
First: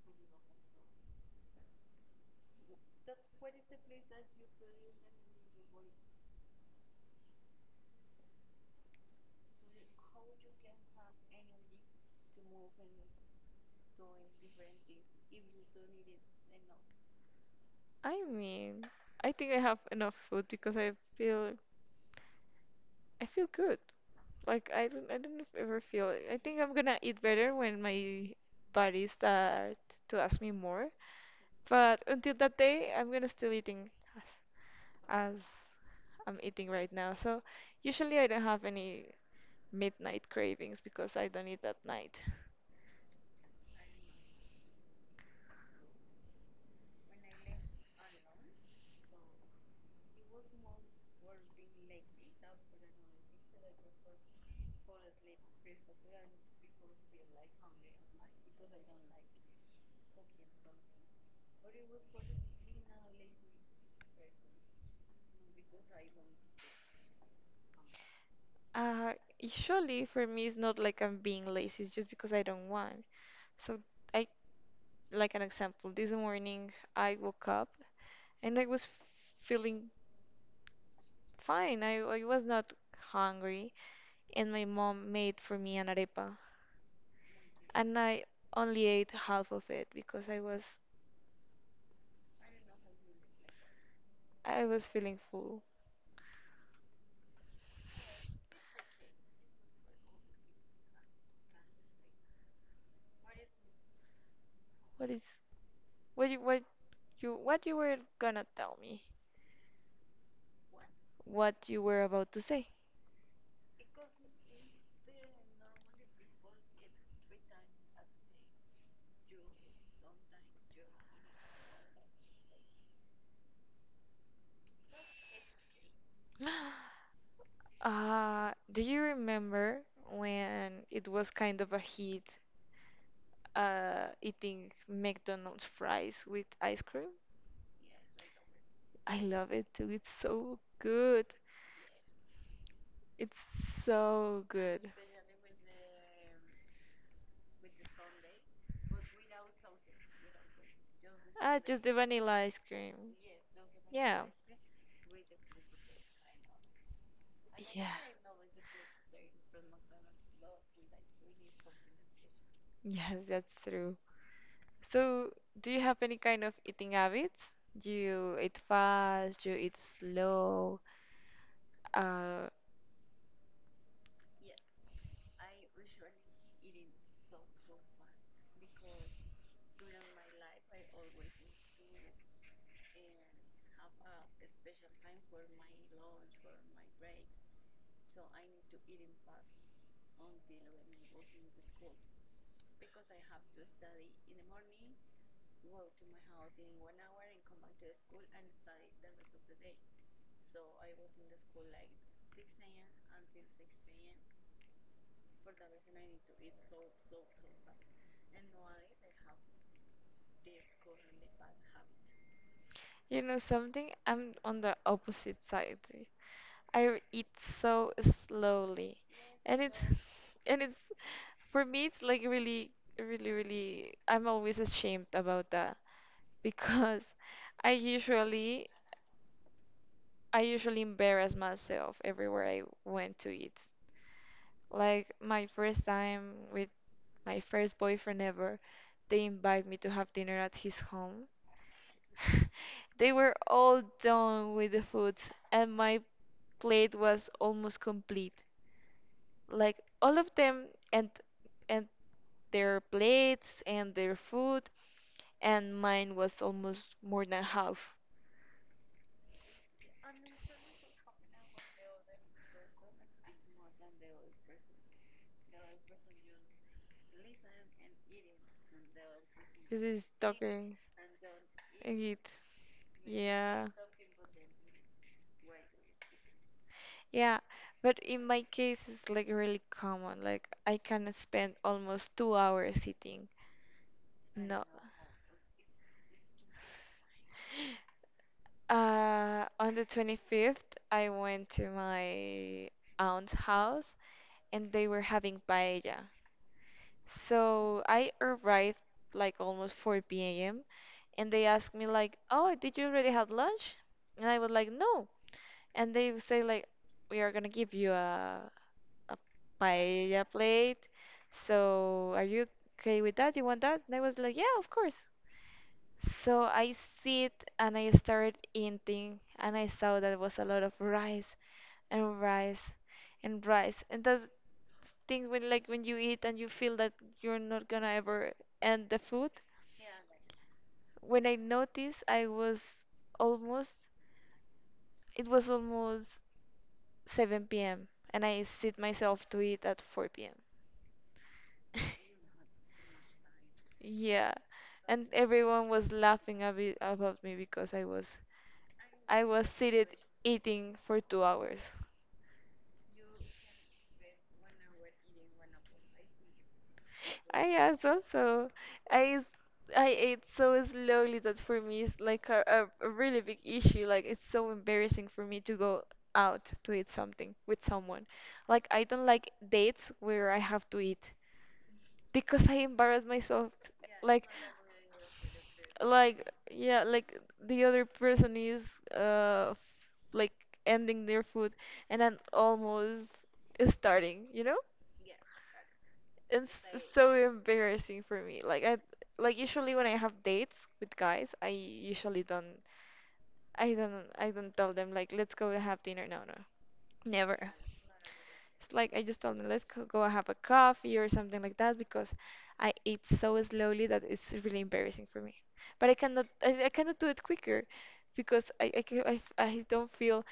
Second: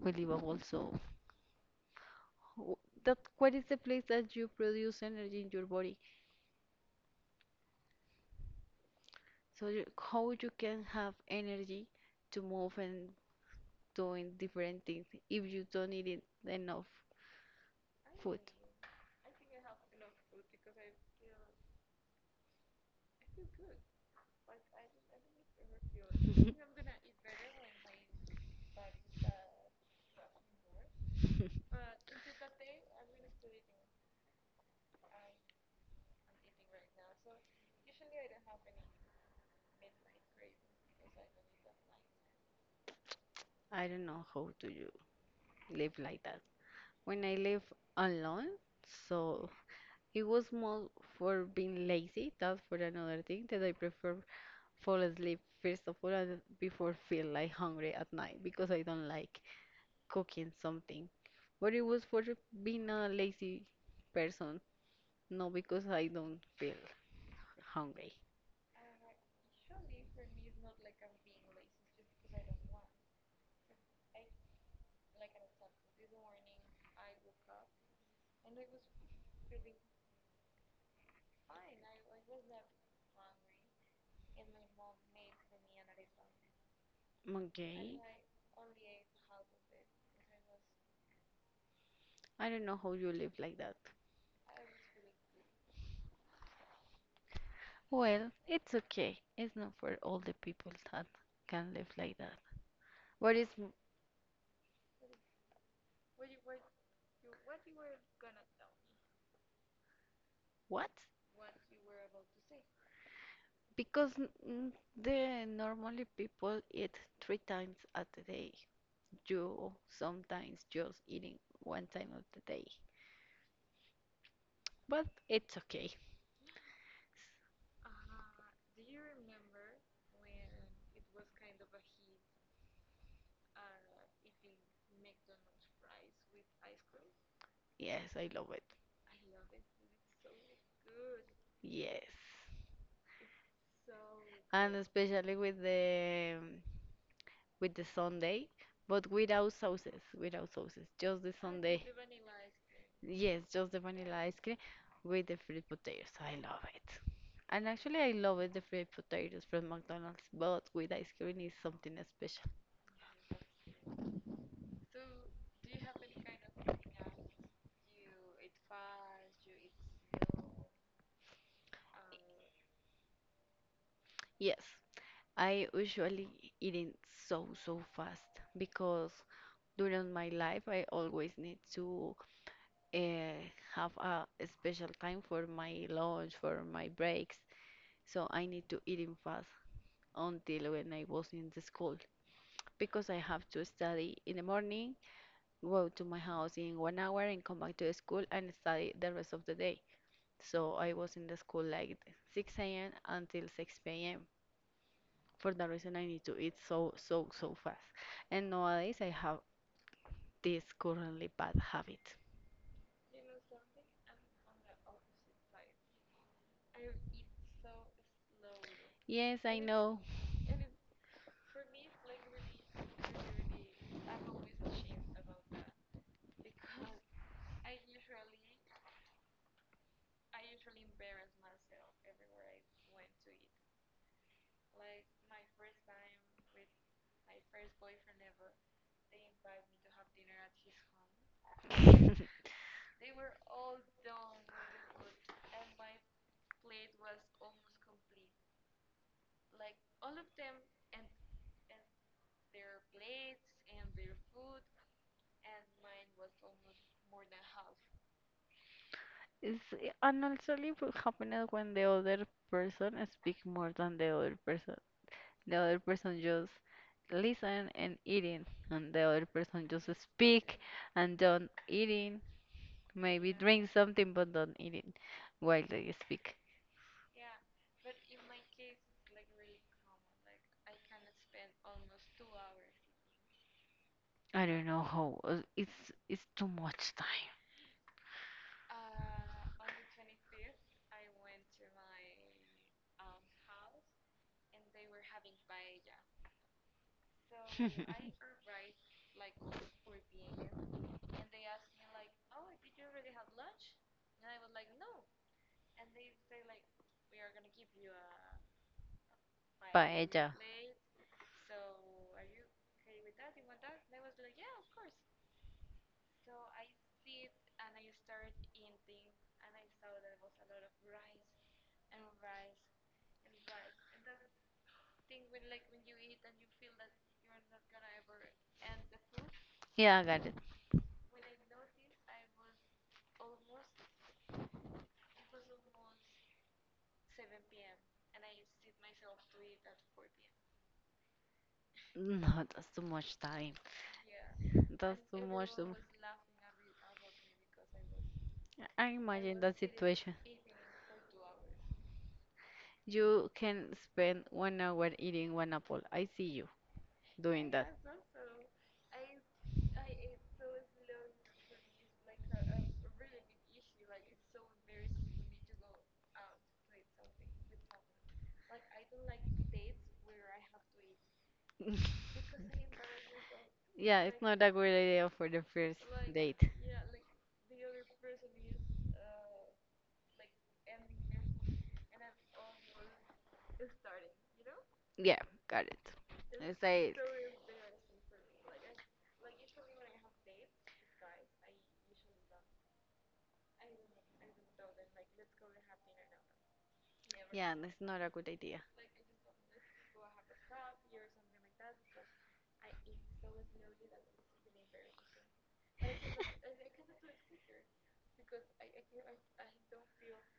[SPEAKER 2] believable. So w- that what is the place that you produce energy in your body? So you, how you can have energy to move and doing different things if you don't eat it enough
[SPEAKER 1] I
[SPEAKER 2] food?
[SPEAKER 1] mean, I think I have enough food because feel I feel good. Like I don't ever feel. I think I'm gonna eat better when my body start to ask me more. But until that day, I'm gonna still eating as as I'm eating right now. So usually I don't have any midnight cravings because I don't eat at night.
[SPEAKER 2] I don't know how to you live like that. When I live alone. So it was more for being lazy. That's for another thing that I prefer fall asleep first of all and before feel like hungry at night because I don't like cooking something. But it was for being a lazy person, not because I don't feel hungry.
[SPEAKER 1] Uh, Usually for me it's not like I'm being lazy, it's just because I don't want. So I Like an example, this morning I woke up and I was feeling fine. I was not hungry, and my mom made for me an arepa,
[SPEAKER 2] Okay.
[SPEAKER 1] and I only ate half of it because
[SPEAKER 2] I don't know how you live like that.
[SPEAKER 1] I was feeling full.
[SPEAKER 2] Well, it's okay. It's not for all the people that can live like that. But it's
[SPEAKER 1] What is what you what you what you were gonna tell me?
[SPEAKER 2] what?
[SPEAKER 1] What you were about to say?
[SPEAKER 2] Because mm, the normally people eat three times a day. You sometimes just eating one time of the day. But it's okay.
[SPEAKER 1] Do you remember when it was kind of a hit, eating McDonald's fries with ice cream?
[SPEAKER 2] Yes, I love it.
[SPEAKER 1] I love it too. It's so good.
[SPEAKER 2] Yes.
[SPEAKER 1] It's so
[SPEAKER 2] And
[SPEAKER 1] good.
[SPEAKER 2] especially with the Sunday, but without sauces, without sauces, just the
[SPEAKER 1] Ah,
[SPEAKER 2] Sunday.
[SPEAKER 1] just the vanilla ice cream.
[SPEAKER 2] Yes, just the vanilla
[SPEAKER 1] Yeah.
[SPEAKER 2] ice cream with the fried potatoes. I love it. And
[SPEAKER 1] Yeah.
[SPEAKER 2] actually, I love it, the fried potatoes from McDonald's, but with ice cream is something.
[SPEAKER 1] Yes, that's true. So, do you have any kind of eating habits? You eat fast, you eat slow. Uh,
[SPEAKER 2] Yes, I usually eating so so fast because during my life I always need to uh, have a special time for my lunch, for my breaks. So I need to eat in fast until when I was in the school because I have to study in the morning, go to my house in 1 hour and come back to the school and study the rest of the day. So I was in the school like 6 a.m. until 6 p.m. for that reason I need to eat so so so fast. And nowadays I have this currently bad habit.
[SPEAKER 1] you know something? I'm on the opposite side. I eat so slowly,
[SPEAKER 2] Yes, I
[SPEAKER 1] and it's
[SPEAKER 2] know.
[SPEAKER 1] and it's for me it's like really really I'm always ashamed about that because I usually I usually embarrass myself everywhere I went to eat. Like my first time with my first boyfriend ever, they invite me to have dinner at his home. They were all done with the food and my plate was almost complete. Like all of them and and their plates and their food and mine was almost more than half
[SPEAKER 2] It's, and also it will happen is when the other person speak more than the other person. The other person just listen and eating, and the other person
[SPEAKER 1] because
[SPEAKER 2] just
[SPEAKER 1] he's
[SPEAKER 2] speak
[SPEAKER 1] talking
[SPEAKER 2] and don't
[SPEAKER 1] and
[SPEAKER 2] eating.
[SPEAKER 1] eat.
[SPEAKER 2] Maybe drink
[SPEAKER 1] Yeah,
[SPEAKER 2] something but don't eating while they speak.
[SPEAKER 1] yeah, but in my case it's like really common, like I can spend almost 2 hours sitting.
[SPEAKER 2] I don't
[SPEAKER 1] No.
[SPEAKER 2] know how. It's too much
[SPEAKER 1] On the 25th, I went to my aunt's house and they were having paella.
[SPEAKER 2] time.
[SPEAKER 1] So I arrived like almost 4 p.m. and they asked me like, "Oh, did you already have lunch?" And I was like, "No." And they would say like, "We are gonna give you a
[SPEAKER 2] Paella.
[SPEAKER 1] paella plate. So are you okay with that? You want that?" And I was like, "Yeah, of course." So I sit and I started eating, and I saw that was a lot of rice and rice and rice. And that's thing when when you eat and you feel that you're not gonna ever end the food.
[SPEAKER 2] Yeah, I got it.
[SPEAKER 1] When I noticed, I was almost it was almost 7 p.m. and I sit myself to eat at 4 p.m.
[SPEAKER 2] No, that's too much time.
[SPEAKER 1] Yeah,
[SPEAKER 2] That's
[SPEAKER 1] and
[SPEAKER 2] too much. Too
[SPEAKER 1] everyone
[SPEAKER 2] much.
[SPEAKER 1] was laughing a bit about me because
[SPEAKER 2] I
[SPEAKER 1] I
[SPEAKER 2] imagine that
[SPEAKER 1] was seated
[SPEAKER 2] situation.
[SPEAKER 1] eating for 2 hours.
[SPEAKER 2] You can spend 1 hour eating one apple. I see you doing
[SPEAKER 1] I
[SPEAKER 2] that.
[SPEAKER 1] asked also. I s- I ate so slowly that for me it's like a really big issue. Like it's so embarrassing for me to go out to eat something with someone. Like I don't like dates where I have to eat because I embarrassed myself.
[SPEAKER 2] Yeah, it's
[SPEAKER 1] Like,
[SPEAKER 2] not a good idea for the first
[SPEAKER 1] like
[SPEAKER 2] date.
[SPEAKER 1] yeah, like the other person is uh f- like ending their food, and I'm almost starting. You know,
[SPEAKER 2] Yeah, got it.
[SPEAKER 1] it's
[SPEAKER 2] It's like,
[SPEAKER 1] so embarrassing for me. Like I like usually when I have dates with guys, I usually don't I don't tell them like let's go have dinner. No, no.
[SPEAKER 2] yeah,
[SPEAKER 1] Never.
[SPEAKER 2] it's not a good idea.
[SPEAKER 1] It's like I just told them, go have a coffee or something like that because I eat so slowly that it's really embarrassing for me. But I cannot do it quicker because I don't feel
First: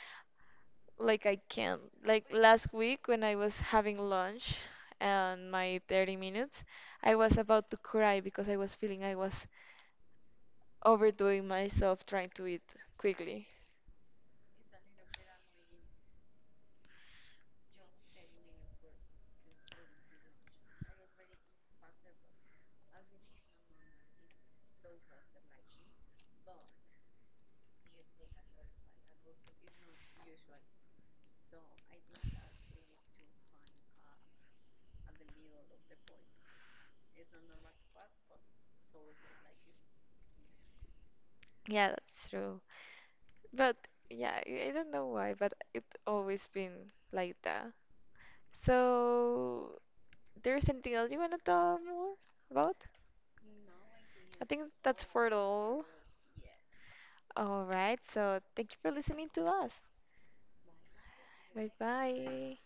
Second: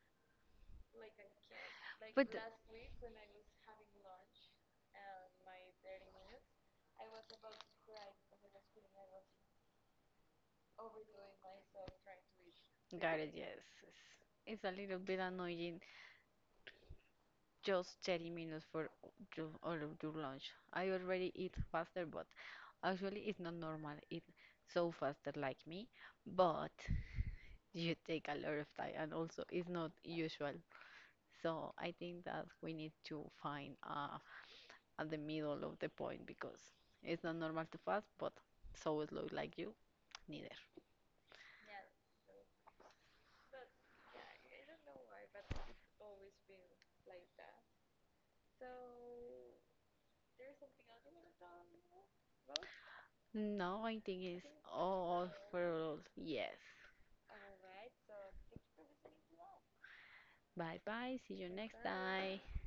[SPEAKER 1] like I can. Like
[SPEAKER 2] But
[SPEAKER 1] last week when I was having lunch and my 30 minutes, I was about to cry because I was overdoing myself trying to eat
[SPEAKER 2] got it,
[SPEAKER 1] quickly.
[SPEAKER 2] yes. It's a little bit annoying just 30 minutes for you, all of your lunch. I already eat faster, but actually, it's not normal. It's so faster like me, but you take a lot of time and also it's not usual. So I think that we need to find at the middle of the point because it's not normal too fast, but so slow like you, neither.
[SPEAKER 1] Yeah, that's true. But yeah, I don't know why, but it always been like that. So there's anything else you wanna tell more about?
[SPEAKER 2] No, I think
[SPEAKER 1] I
[SPEAKER 2] it's
[SPEAKER 1] think that's for
[SPEAKER 2] all
[SPEAKER 1] it
[SPEAKER 2] for
[SPEAKER 1] all.
[SPEAKER 2] all. Yes.
[SPEAKER 1] All right, so thank you for listening to us.
[SPEAKER 2] Bye bye. See you
[SPEAKER 1] Bye
[SPEAKER 2] next time.
[SPEAKER 1] bye.